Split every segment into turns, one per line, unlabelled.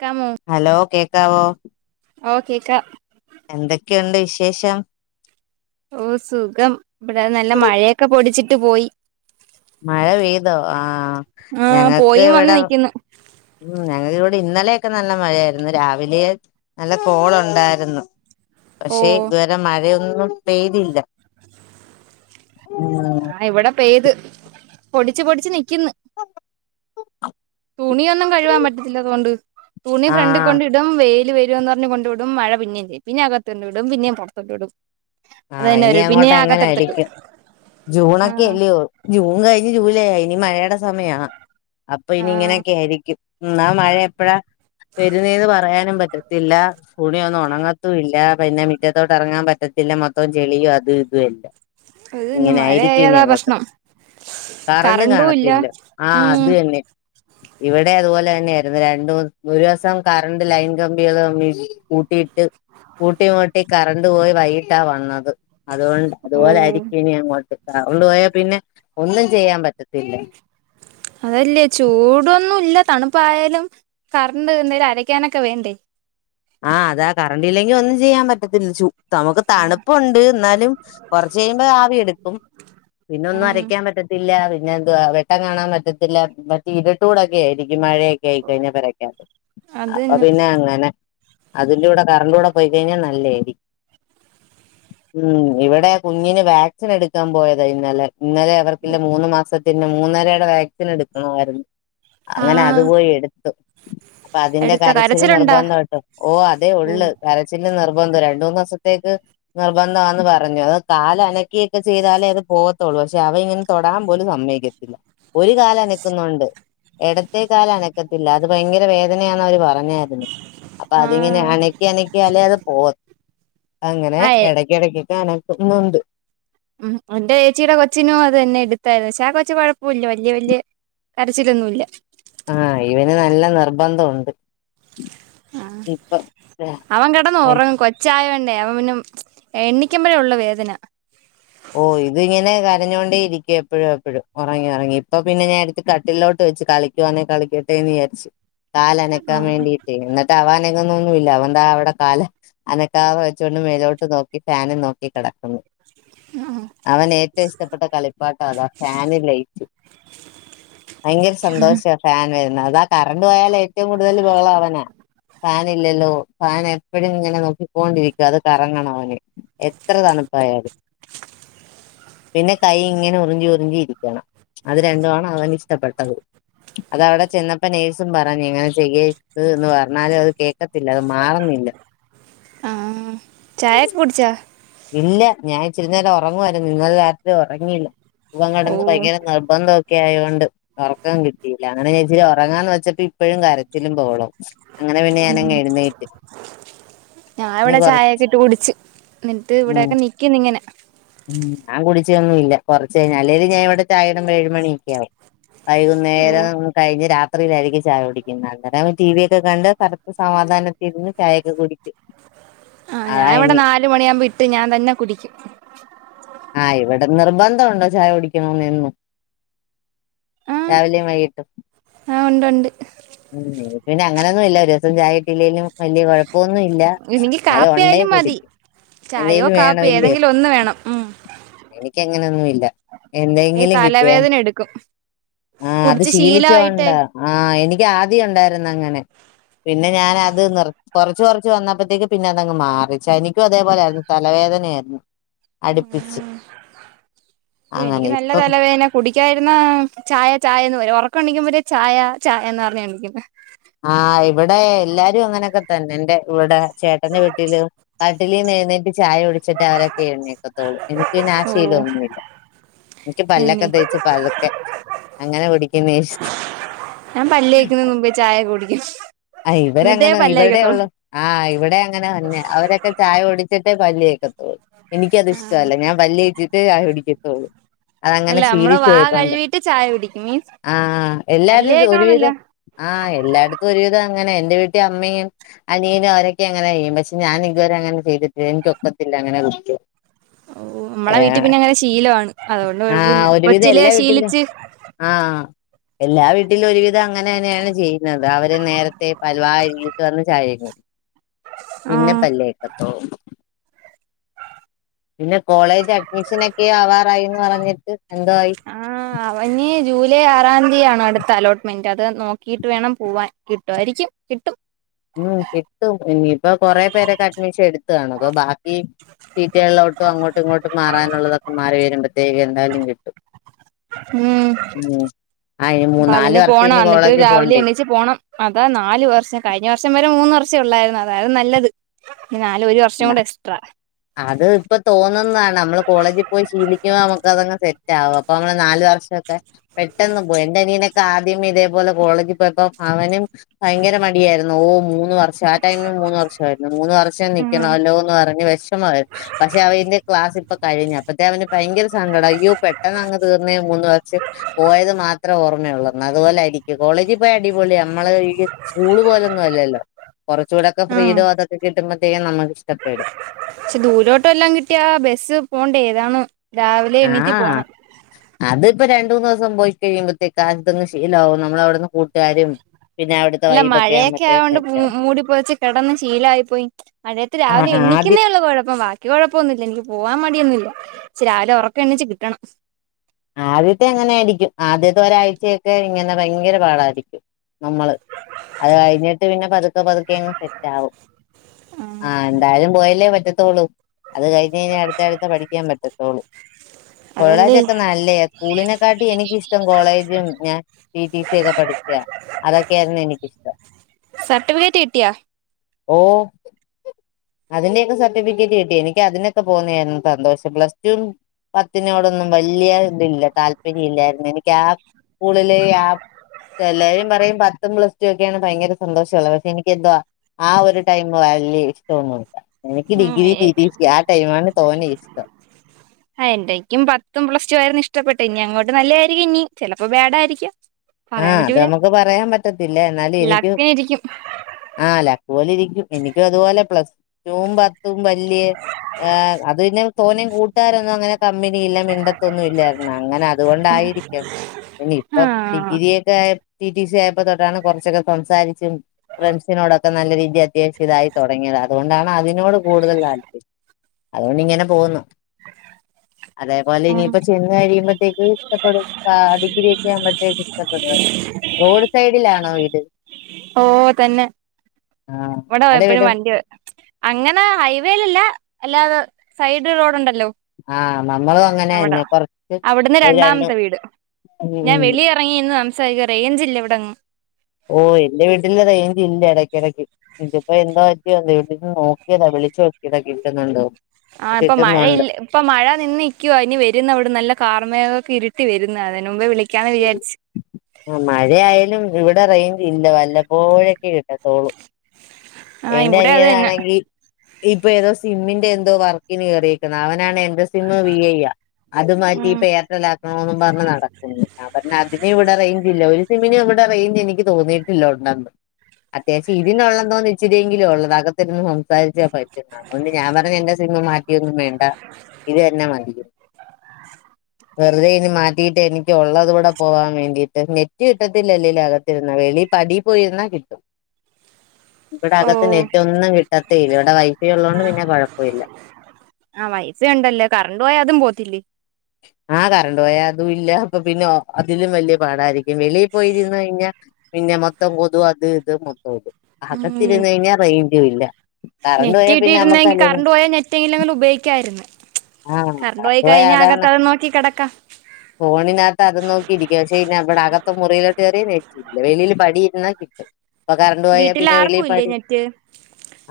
ക്കമു
hello കേക്കാവോ
ഓ ക്കേക്ക
എന്തൊക്കെണ്ട് വിശേഷം
ഓ സുഖം ഇവിടെ നല്ല മഴയൊക്കെ പൊടിച്ചിട്ട് പോയി
മഴ പെയ്തോ ആഹ്
ആ
ഞങ്ങക്ക്
പോയിം വന്ന്
ഇവിടെ
നിക്കുന്നു
ഉം ഞങ്ങ ഇവിടെ ഇന്നലെയൊക്കെ നല്ല മഴയായിരുന്നു ഇന്ന് രാവിലെ നല്ല കോളുണ്ടായിരുന്നു
ഓ
പശെ ഇതുവരെ മഴയൊന്നും പെയ്തില്ല ഉം
ആ ഇവിടെ പെയ്ത് പൊടിച്ച് പൊടിച്ച് നിക്ക്ന്ന്
[inaudible]
തുണിയൊന്നും കഴുവാൻ പറ്റത്തില്ല അതോണ്ട് തുണി
ആഹ്
ഫ്രണ്ട്കൊണ്ട് ഇടും വെയില് പറഞ്ഞ കൊണ്ട് ഇടും മഴ പിന്നേ പെയ്യുംപിന്നെ അകത്ത കൊണ്ട് ഇടും പിന്നും പൊറത്ത് ക്ക്ടും
ആഹ് ഇനി അങ്ങോട്ട് എങ്ങനൊയിരിക്കും
ആ
ജൂണൊക്കെ അല്ലയോ ജൂൺ കഴഞ്ഞ് ജൂലൈ യായി ഇനി മഴയുടെ സമയാ അപ്പൊ
ആ
ഇനി ഇങ്ങനെയൊക്കെയിരിക്കും ന്നാ മഴയപ്പഴാ വരുന്നെന്ന് പറയാനും പറ്റത്തില്ല തുണിയൊന്നണങ്ങത്തി ഇല്ല പിന്നെ മുറ്റത്തോട്ട് എറങ്ങാൻ പറ്റത്തില്ല മൊത്തം ചെളിയും അതും ഇതു എല്ലോ
ഇത് ഇന്ന്
ഇങ്ങനായിരിക്കു ഇനി
മഴയായതാ
അങ്ങോട്ട്
പ്രശ്നം കറണ്ടും ഇല്ല
കറണ്ടുംകാണത്തില്ല ആഹ്
ഉം
അതന്നെ ഇവിടെ അതുപോലെന്നെയായിരുന്നു രണ്ട ഒരുവസം കറണ്ട് ലൈൻ കമ്പി [unintelligible] കൂട്ടിയിട്ട് കൂട്ടിമുട്ടി കറണ്ട് പോയി വൈയിട്ടാവന്ന്- അത് അതുകൊണ്ട്
ഓ
അതുപോലായിരിക്കും ഇനിങ്ങോട്ട് ട്ട ഓള് പോയാപിന്നെ ഒന്നുചെയ്യാ പറ്റത്ത- ത്തില്ല
അതല്ലേ ചൂടൊന്നുല്ല തണുപ്പായാലും കറണ്ട് എന്തിലും അരക്കാനൊക്കെ വേണ്ടേ
ആഹ് അതാ കറണ്ട് ഇല്ലെങ്കിൽ ഒന്നും ചെയ്യാൻ പറ്റത്തില്ല ചു നമക്ക് തണുപ്പണ്ട് ന്നാലും കുറച്ചയിയുമ്പോ ആവി എടുക്കും പിന്നെ ഒന്നും
ഉം
അരക്കാൻ പറ്റത്തില്ല പിന്നെ എന്തോ-ആവ് [unintelligible] കാണാൻ പറ്റത്തില്ല മറ്റേ ഇരുട്ടൂടൊക്കെ ആയിരിക്കും മഴയ [unintelligible] അപ്പൊ
അതന്നെ
പിന്നെങ്ങനെ അതിൻ്റൂടെ കറണ്ടൂടെ പോയി കയിഞ്ഞാ നല്ലേരി - ഉം ഇവിടെ കുഞ്ഞിന് വാക്സിനെടുക്കാൻ പോയതാ ഇന്നലെ ഇന്നലെ അവർക്കില്ല മൂന്നമാസത്തിൻ്റെ മൂന്നരയുടെ വാക്സിനെടുക്കണായിരുന്നു അങ്ങനെ
ആഹ്
അതുപോയി എടുത്തു അപ്പൊ അതിന്റെ
എടുത്തോ
കരച്ചില്
കരച്ചിലുണ്ടോ
നിർബന്ധ ഓ അതെ ഉള്ള് കരച്ചില് നിർബന്ധ രണ്ടൂന്നവസത്തേക്ക് നിർബദ്ധാന്ന് പറഞ്ഞു അത് കാല് അനക്കിയിട്ട് ചെയ്താലേ അത് പോവത്തുള്ളൂ ക്ഷെ അവ ഇങ്ങനെ തൊടാൻ പോലും സമ്മയക്കില [inaudible] ഒരു കാലനക്കുന്നുണ്ട് ഇടത്തേ കാലനക്കത്തില്ല അത് ഭയങ്കര വേദനയാന്ന അവര് പറഞെ
[inaudible]
പ്പ അതിന് അനക്കിഅനക്കി ക്കിയാലേ അത് പോ അങ്ങനെ
ആഹ്
ഇടക്കടക്കൊക്കെ കാണാം [unintelligible]
എന്റെ ഏച്ചിയുടെ കൊച്ചിനും അതന്നെ എടുത്തായിരുന്നു ശെ ആ കൊച്ചു കൊഴപ്പല്ല വല്യയ വല്യയ കരച്ചിലൊന്നുല്ല
ആ അയിൻ നല്ല നിർബദ്ധുണ്ട്
അവൻ കെടന്ന് ഉറങ്ങു കൊ- ച്ചായോണ്ട് അവ നും എണ്ണിക്കുമമ്പഴേ ഒള്ളുവേദന
ഓ ഇത്ങ്ങനെ കരഞ്ഞോണ്ടിരിക്ക എപ്പോഴും എപ്പോഴും ഉറങ്ങി ഉറങ്ങി ഇപ്പ പിന്നെ ഞാൻ അടുത്ത് കട്ടിലോട്ട് വെച്ച് കളിക്ക [unintelligible] കളിക്കട്ടെന്ന് വിചാരിച്ച് കാലനക്കാൻ
ആഹ്
വേണ്ടിട്ട് ടീ ന്നിട്ട് ആവനങ്ങുന്നൊന്നുല്ല അവന്താ അവിടെ കാല അനക്കാതെ വച്ചൊണ്ട് മേലോട്ട് നോക്കി ഫാനും നോക്കി കെടക്കുന്നു
[inaudible]
അവനെ ഏറ്റവുംഇഷ്ടപ്പെട്ട കളിപ്പാട്ട അതാ ഫാനുലൈറ്റ് ഭയങ്കര സന്തോഷാ ഫാൻ വരുന്നത് അതാ കറണ്ട് പോയാലേറ്റവും കൂടുതൽ ഉള്ള അവനാ ഫാനില്ലല്ലോ ഫാനെപ്പൊഴും ങ്ങനെ നോക്കിക്കോണ്ടിരിക്ക അത് കറങ്ങണംഅവന് എത്ര തണുപ്പായാലും പിന്നെ കയ്യിങ്ങനെ ഉറിഞ്ചി ഉറിഞ്ചി ഇരിക്കണം അത് രണ്ടുആണവനിഷ്ടപ്പെട്ടത് അതവിടെ ചെന്നപ്പോ നേഴ്സും പറഞ്ഞു ങ്ങനെ ചെയ്യരുത് ന്ന് പറഞ്ഞാലുഅത് കേക്കത്തില്ല അത് മാറുന്നില്ല
ആഹ് ചായൊക്കെ കുടിച്ചാ
ഇല്ല ഞാൻ ഇിച്ചിരി നേരം ഒറങ്ങുവായിരുന്നു ഇന്നലെ രാത്രി ഒറങ്ങിയില്ല വൻ
ഓ
കെടന്ന് ഭയങ്കര നെർബന്ധംഅത് ക്കെയായൊ ണ്ട് ഒറക്കം കിട്ടിയില്ല അങ്ങനെഞാനിച്ചിരി ഒറങ്ങാന്ന് വെച്ചപ്പോ ഇപ്പഴും കരച്ചിലും ബഹളും പിന്നെ
ഞാഇവിടെ
കൊറ
ചായെക്ക്‌ട്ട് കുടിച്ച് ന്നിട്ട്
ഉം
ഇവിടെക്കെ നിക്കിന്നിങ്ങനെ
ഞാൻ കുടിച്ചൊന്നുമില്ല കൊറച്ച്കയിഞ്ഞ് അല്ലേലും ഞാൻ ഇവിടെ ചായക്കെണ്ടാക്ക ഏഴുമണി യ്ക്കാ വൈകുന്നേരം കയി ഞ്ഞ് രാത്രിയിലായിരിക്കും ചായ കുടിക്കുന്നെ അന്നേരം ടി വിയൊക്കെ കണ്ട് കട സമാധാനത്തിരുന്ന് ചായൊക്കെ കുടിക്ക്
ഞാഇവിടെ നാല് മണിയാവുമ്പിട്ട് ഞാൻതന്നെ കുടിക്കും
ആയ് വടെ നിർബന്ധഉണ്ടോ ചായ കുടിക്കണമെന്നും രാവിലിൻ വൈകിട്ടും
ആ ഉണ്ടുണ്ട്
ഉം പിന്നങ്ങനൊന്നുല്ല ഒരു ദിവസം ചായകിട്ടിലേലും വല്യ കൊയപ് ഇപ്പൊന്നുഇല്ല
എനിക്ക്
എന്നാലും ഉണ്ടേ
കാപ്പിയായാലും മതി
കുടിക്കും എന്തെലും വേണഇല്യോ
ഇന്ന് വേണം ഉം
എനിക്കങ്ങനൊന്നുഇല്ല എന്തെങ്കിലും കിട്ടിയ
എട്ക്കും
ആഹ് അത് ശീലിച്ചകൊണ്ടാ ആഹ് എനിക്കാദ്യം ഉണ്ടാരുന്നു അങ്ങനെ പിന്നെ ഞാൻ അത് നിർ കൊറച്ച് കൊറച്ച് വന്നപ്പോത്തേക്ക് പിന്നെ അതങ്ങ് മാറി എനിക്കുഅതേപോലാരുന്നു തലവേദന ആരുന്നു
ഉം
അങ്ങനെ
ഇപ്പെനിക്ക് നല്ല
ഇപ്പം
തലവേന കുടിക്കായിരുന്ന ചായ ചായ എന്ന് വരും ഒറക്കം എണിക്കുമ്പഴേ ചായ ചായ എന്ന്പറഞ്ഞെണീക്കും
ആഹ് ഇവിടെ എല്ലാരും അങ്ങനൊക്കെതന്നെന്റെ ഇവിടെ ചേട്ടന്റെ വീട്ടീലു കട്ടിലെന്നെയ്യ്ന്നെറ്റ് ചായ കുടി ച്ചിട്ടവരൊക്കെ എയുനെക്കത്തൊള്ളൂ എനിക്ക് പിന്നെ ആ
ഓ
ശീലൊഒന്നു ഇല്ല എനിക്ക് പല്ലൊക്കെ
എന്നെ
തേച്ച് പതുക്കെ അങ്ങനെ കുടിക്കുന്നാ ഇഷ്ടം
ഞാൻ പല്ലേക്കുന്ന മുമ്പേ ചായ കുടിക്കും
ആ
എന്നിട്ടേ
ഇവരങ്ങനെ
പല്ല് തേക്കത്തുള്ളൂ
ഇവരുടെഒള്ളൂ ആഹ് ഇവിടെ അങ്ങനെതന്നാ അവരൊക്കെ ചായ കുടിച്ചിട്ടേ പല്ലേക്കത്തുള്ളൂ എനിക്കതിഷ്ടല്ല ഞാൻ പല്ലെച്ചിട്ടേ ചായകുടിക്കത്തുള്ളൂ അതങ്ങനെ
അല്ല നമ്മള് വാ
ശീലിച്ചുപോയി പണ്ട്
കഴുകിട്ട് ചായ കുടിക്കും മീൻസ്
ആഹ്
പല്ല്
എല്ലാരുത്
തേക്കണോന്നില്ല
ഒരുവിധം ആഹ് എല്ലായിടത്തുഒരുവിധം അങ്ങനെയാ എന്റെ വീട്ടിആമ്മയും അനിയനും അവരൊക്കെ അങ്ങനെ ചെയ്യും പക്ഷെ ഞാൻ ഇതുവരെ അങ്ങനെ ചെയ്തിട്ടില്ല എനിക്ക് ഓക്കാത്തില്ല അങ്ങനെ കുടിക്കാൻ
ഓഹ് നമ്മളെ വീട്ടിപിന്നങ്ങനെ ശീലവാണ് അതുകൊണ്ട്
ആഹ്
കൊഴപ്പില്ല
ഒരുവിധം
കൊച്ചിലേ
എല്ലാ വീട്ടിലും
ശീലിച്ച്
ആഹ് എല്ലാ വീട്ടിലുഒരുവിധം അങ്ങനെന്നെയാണ് ചെയ്യുന്നത് അവര് നേര ത്തേ പല്ല് വാ കഴുകിട്ട് വന്ന് ചായ കഴിക്കും പിന്നെ
ആഹ്
പല്ലേ എത്തോ പിന്നെ കോളേജഡ്മിഷനൊക്കെ ആവാറായിന്ന് പറഞ്ഞിട്ട് എന്തവായി
അപ്പഇനി ജൂലൈ ആറാം തിയാണ് അടുത്ത അലോട്ട്മെന്റ് അത് നോക്കിയിട്ട് വേണം പുവാൻ കിട്ടുവാരിക്കും കിട്ടും
ഉം കിട്ടും ഇനിയിപ്പൊ കൊറെ പേരൊക്കെ അഡ്മിഷനെടുത്ത്കാണും അപ്പൊ ബാക്കി സീറ്റിയലോട്ടും അങ്ങോട്ടുഇങ്ങോട്ട് മാറാനുള്ളതൊക്കെ മാറി വരുമ്പത്തേക്ക് എന്തായാലും കിട്ടും
ഉം
ഉം ആ ഇനി മൂന്നാല്
അപ്പതിന്
വർഷം
പോണം
ഇനി
എന്നിട്ട്
കോളേജിൽ
രാവിലെ
പോണ്ടേ
എണ്ണീച്ച് പോണം അതാ നാല് വർഷം കഴിഞ്ഞ വർഷം വരെ മൂന്ന് വർഷെ ഉള്ളാരുന്നു അതാരുന്നു നല്ലത് ഇനി നാല് ഒരു വർഷം കൂടെഎക്സ്ട്രാ
അത് ഇപ്പൊ തോന്നുന്ന നമ്മള് കോളേജി പോയി ശീലിക്കുമ്പോ നമുക്കതങ്ങ് സെറ്റാകും അപ്പൊ നമ്മള് നാല് വർഷൊക്കെ പെട്ടെന്ന് പോയി എന്റെ നീനൊക്കെ ആദ്യമ ഇതേപോലെ കോളേജിൽ പോയപ്പോ അവനും ഭയങ്കര മടിയാരുന്നു ഓ മൂന്ന് വർഷം ആ ടൈമിൽ മൂന്ന് വർഷയിരുന്നു മൂന്ന് വർഷം നി
ആഹ്
ഉണ്ടോന്ന് പറഞ് വെഷമായി പക്ഷെ അവന്റെ ക്ലാസ് ഇപ്പൊ കഴിഞ്ഞപ്പത്തെ അവന് ഭയങ്കര സങ്കടം അയ്യോ പെട്ടെന്ന് അങ്ങ് തീർന്നെ മൂന്ന് വർക്ഷം പോയത് മാത്രേ ഓർമ്മയുള്ളന്ന് അതുപോലെ ആരിക്കും കോളേജിൽ പോയി അടിപൊളി നമ്മള് ഈ സ്കൂൾ പോലൊന്നും ആല്ലല്ലോ കുറച്ചൂടൊക്കെ
ആഹ്
ഫ്രീടം അതൊക്കെ കിട്ടുമ്പോഴത്തേക്കും നമുക്ക് ഇഷ്ടപ്പെടും
പക്ഷെ ദൂരോട്ട് വെല്ലാം കിട്ടിയ ബസ്സ് പോണ്ടെ ഇതാണ് രാവിലെ എണീറ്റ് പോണം
അത്പ്പ രണ്ട് മൂന്ന് ദിവസം പോയി കഴിയുമ്പോത്തേക്ക് ആതങ് ശീലമാവും നമ്മള അവിടുന്ന് കൂട്ടുകാരും പിന്നെ അവിടുത്തെ
അല്ല
വൈബൊക്കെ
മഴയൊക്കെ
ആവുമ്പോഴത്തേക്ക്
ആയൊണ്ട് മു
സെറ്റാവും
മൂടിപ്പോതാച്ച് കിടന്നന്ന് ശീലായി പോയി മഴയത്ത്
ആ
രാവിലെ
ആദ്യം
എണിക്കുന്നേ ഉള്ള കുഴപ്പമാ എനിക്ക് കുഴപ്പൊഒന്നുല്ല എനിക്ക് പോവാൻ മടിഓന്നുഇല്ല പാഷെ രാവിലെ ഉറക്കെ എണ്ണിച്ച് കിട്ടണം
ആദ്യത്തെ ആങ്ങനരിക്കും ആദ്യത്തെ ഒരാഴ്ചഓക്കെ ഇങ്ങനെ ഭയങ്കര പാട അരിക്കും നമ്മള് അത് കഴിഞ്ഞിട്ട് പിന്നെ പതുക്കെ പതുക്കെങ്ങ് സെറ്റ് ആകും ആഹ് എന്താലും പോയല്ലേ പറ്റത്തോള്ളൂ അത് കഴിഞ് കഴിഞ്ഞാ അടുത്ത അടുത്ത പഠിക്കാൻ പറ്റത്തോള്ളൂ
അതല്ലേ
കൊള്ളേജ് അല്ലെ സ്കൂളിനെ കാട്ടി എനിക്കിഷ്ടം കോളേജും ഞാൻ ടി. ടി. സി. ഒക്കെ പഠിച്ച അതൊക്കെയര്ന്ന് എനക്കിഷ്ടം
സർട്ടിഫിക്കറ്റ് കിട്ടിയാ
ഓഹ് അതിന്റെയൊക്കെ സർട്ടിഫിക്കറ്റ് കിട്ടി എനിക്കതിനൊക്കെ പോകുന്ന സന്തോഷം പ്ലസ്റ്റു പത്തിനോടൊന്നും വല്ല്യ ഇതില്ല താല്പര്യ ഇല്ലായിരുന്നു എനിക്ക് ആ സ്കൂളില് ആഹ് എല്ലാരും പറയും പത്തും പ്ലസ് ടു ഒക്കെയാണ് ഭയങ്കര സന്തോഷള്ളത് പക്ഷെ എനിക്ക് എന്തുവാ ആഹ് ഒരു ടൈം ഇഷ്ടൊന്നും ഇല്ല എനിക്ക്
ഉം
ഡിഗ്രി
ആഹ്
തീറ്റീ സി ആഹ് ടൈമാണ് തോന്ന ഇഷ്ടം
ആഹ് എന്തക്കും പത്തും പ്ലസ് ടു ആയിരുന്നു ഇഷ്ടപ്പെട്ടെ ഇനി അങ്ങോട്ട് നല്ലതായിരിക്കും ഇനി ചിലപ്പോ ബാടായിരിക്ക
ആഹ് അത് നമുക്ക് പറയാൻ പറ്റത്തില്ല എന്നാലും എനിക്ക്
ലക്കിനിരിക്കും
ആഹ് അല്ല അക്ക പോലെ ഇരിക്കും എനിക്കും അതുപോലെ പ്ലസ് വും പത്തും വല്യേ അത് പിന്നെ തോന്നയും കൂട്ടുകാരൊന്നും അങ്ങനെ കമ്പനി ഇല്ല മിണ്ടത്തൊന്നും ഇല്ലായിരുന്ന അങ്ങനെ അതു കൊണ്ടായിരിക്കും ഇനി ഇപ്പ
ആഹ്
ഡിഗ്രി ഒക്കെ ആയ് ടി ടി സി ആയപ്പോ തൊട്ടാണ് കുറച്ചൊക്കെ സംസാരിച്ച ഫ്രണ്ട്സിനോടൊക്കെ നല്ല രീതി അത്യാവശ്യ ഇതായി തുടങ്ങിയത അതു കൊണ്ടാണ് അതിനോട് കൂടുതൽ താല്പര്യം അതു കൊണ്ട് ഇങ്ങനെ പോകുന്നു അതേപോലെ
ഉം
ഇനിയിപ്പ ചെന്ന കഴിയുമ്പോത്തേക്ക് ഇഷ്ടപ്പെടും ഡിഗ്രിയ ഒക്കെ ആ ഇഷ്ടപ്പെടു റോഡ് സൈഡിലാണോ വീട്
ഓഹ് തന്നെ
ആഹ് ഞങ്ങടെ
ഇവിടെയപ്പോഴും
വീടും
വണ്ടി വ അങ്ങനെ ഹൈവേയിലല്ല അല്ലാതെ സൈഡ് റോഡ ഉണ്ടല്ലോ
ആഹ് നമ്മളും അങ്ങനെ
അവിട
തന്നെ കൊറച്ച്
അവിടുന്ന്
ഒരു രണ്ട്
രണ്ടാമത്തെ വീട് ഞാൻ
ഉം
വലിയ ഇറങ്ങിന്ന് സംസാരിക്കുക റേഞ്ച ഇല്ല ഇവിടങ്ങ്
ഓഹ് എന്റെ വീട്ടില റൈഞ്ച ഇല്ല ഇടയ്ക്കിടയ്ക്ക് ഇതിപ്പോ എന്താ പറ്റിയോ എന്തോ നോക്കിയതാ വിളിച്ചു നോക്കിയതാ കിട്ടുന്നുണ്ടോ
ആഹ് ഇപ്പൊ
കിട്ടുന്നുണ്ട്
മഴയില്ല ഇപ്പൊ മഴ നിന്നക്കുവോ ഇനി വരുന്ന അവിടെ നല്ല കാർമേഗോകെ ഇരുട്ടി വരുന്ന അതിന് മുമ്പേ വിളിക്കാന്ന് വിചാരിച്ചു
ആ മഴയാലും ഇവിടെ റേഞ്ച് ഇല്ല വല്ലപ്പോഴൊക്കെ കിട്ടാത്തോളൂ
ആഹ്
എന്റെ
ഇവിടെ അത് തന്നെ
അനിയതാണെങ്കിൽ ഇപ്പ ഏതോ സിമ്മിന്റെ എന്തോ വർക്കിന് കേറിയിക്കുന്നത് അവനാണ് എന്റെ സ് സിം വി ഐ അത് മാറ്റി
ഉം
എർറ്റലാക്കണും പറഞ്ഞ് നടക്കുന്നു ആ പറ അതിനും ഇവിടെ റേഞ്ച്ല്ല ഒരു സിമിനും ഇവിടെ റേഞ്ച് എനിക്ക് തോന്നിയിട്ടില്ലോ ഉണ്ടന്ന് അത്യാവശ്യം ഇതിനുള്ളത തോന്ന ച്ചിരിയെങ്കിലും ഉള്ളത് അകത്തിരുന്ന് സംസാരിച്ചാ പ അതുകൊണ്ട് ഞാൻ പറഞ് എന്റെ സിം മാറ്റിയൊന്നും വേണ്ട ഇത് തന്നെ മതിന്നു
[inaudible]
വെറുതെ ഇനി മാറ്റിയിട്ട് എനിക്ക് ഉള്ളത് കൂടെ പോവാാൻ വേണ്ടിയിട്ട് നെറ്റ് കിട്ടത്തില്ലല്ലേലും അക ത്തിരുന്ന വെളി പടി പോയിരുന്നാ കിട്ടും ഇവിടെ അകത്ത്
ഓഹ്
നെറ്റ് ഒന്നും കിട്ടത്തേ ഇല്ല ഇവിടെ വൈഫൈ ഉള്ളോണ്ട് പിന്നെ കുഴപ്പല്ല
ആഹ് വൈഫൈ ഉണ്ടല്ലോ കറണ്ട് പോയാ അതും പോവ്ത്തില്ലേ
ആഹ് കറണ്ട് പോയാ അതും ഇല്ല അപ്പൊ പിന്നെ അതിലും വലിയ പാടായിരി വെളിയിൽ പോയിരുന്നു കഴിഞ്ഞാ പിന്നെ മൊത്തം കൊതും അത് ഇത് മൊത്തം കൊതും
ഉം
അകത്തിരുന്ന് കഴിഞ്ഞാ റേഞ്ചും ഇല്ല കറണ്ട്
നെറ്റ്
പോയാൽ പിന്നെ നമ്മുക്ക്
കിട്ടിയിരുന്നെങ്കി
അല്ലേലും
കറണ്ട് പോയാൽ നെറ്റെങ്കിലും എങ്കിലും ഉപയോഗിക്കായിരുന്ന്
ആ
കറണ്ട് പോയി
പോയാ
കഴിഞ്ഞ
അതാണ്
അകത്തതും നോക്കി കിടക്കാ
ഫോണിനകത്ത് അതും നോക്കിയിരിക്കും പക്ഷേ അയിന് അവിടെ അകത്ത് മുറിയിലോട്ട് കേറിയാ നെറ്റ് ഇബടെ വെളിയിൽ പടി ഇരുന്നാ കിട്ടും ഇപ്പൊ കറണ്ട് പോയാ
വീട്ടിൽ
പിന്നെ വെളിയിൽ
ആർക്കും ഇല്ലേ
പടി
നെറ്റ്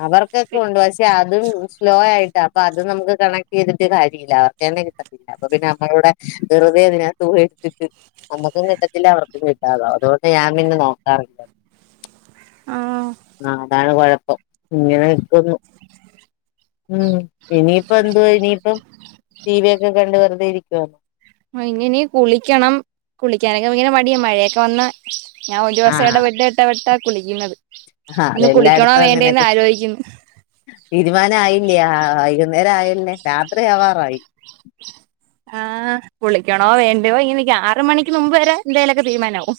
അവർക്കൊക്കെ ഉണ്ട് പക്ഷെ അതും സ്ലോ ആയിട്ടാ അപ്പൊ അതും നമുക്ക് കണക്ട് ചെയ്തിട്ട് കാര്യല്ല അവർക്ക് തന്നെ കിട്ടത്തില്ല. അപ്പൊ പിന്നെ നമ്മളവിടെ വെറുതെ എതിനാ തൂ എടുത്തിട്ട് നമ്മക്കും കിട്ടത്തില്ല അവർക്കും കിട്ടാതാവും അതുകൊണ്ട് ഞാൻ പിന്നെ നോക്കാറില്ല.
ആഹ്
ആഹ് അതാണ് കൊഴപ്പം ഇങ്ങനെക്കൊന്നു ഉമ് ഇനിയിപ്പ എന്തുവാ ഇനിയിപ്പം ടി വി ഒക്കെ കണ്ട് വെറുതെ ഇരിക്കു
വൈങ്ങനീ കുളിക്കണം കുളിക്കാനൊക്കെ ഭയങ്കര മടിയാ മഴയൊക്കെ വന്ന ഞാൻ ഒരു ദിവസം
ആഹ്
എടവിട്ട് എടവിട്ടാ കുളിക്കുന്നത്
ആഹ്
ഇന്ന് കുളിക്കണോ
അതെല്ലായിടത്തും
വേണ്ടേന്ന്
അങ്ങനെയൊക്കെ
ആലോയിക്ക്ന്ന്.
തീരുമാനം ആയില്ലേ ആഹാ വൈകുന്നേരം ആയല്ലേ രാത്രി ആവാറായി.
ആഹ് കുളിക്കണോ വേണ്ടോ ഇങ്ങനിക്ക ആറ് മണിക്ക് മുമ്പ് വരെ എന്തേലൊക്കെ തീരുമാനാവും.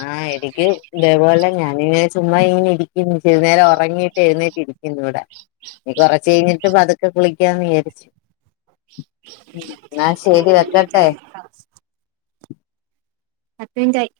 ആഹ് എടക്ക് ഇതേപോലെ ഞാനിങ്ങനെ ചുമ്മാ ഇങ്ങനെ ഇരി ഉം ഇച്ചിരി നേരം ഒറങ്ങിയിട്ട് എഴുന്നേറ്റ് ഇരിക്കുന്നു ഇവിടെ. ഇനി കുറച്ച് കഴിഞ്ഞിട്ട് പതുക്കെ കുളി ക്ക്യാന്ന് വിചാരിച്
ന്നാ ശരി വെക്കട്ടെ? പത്ത് മിൻറ്റായി.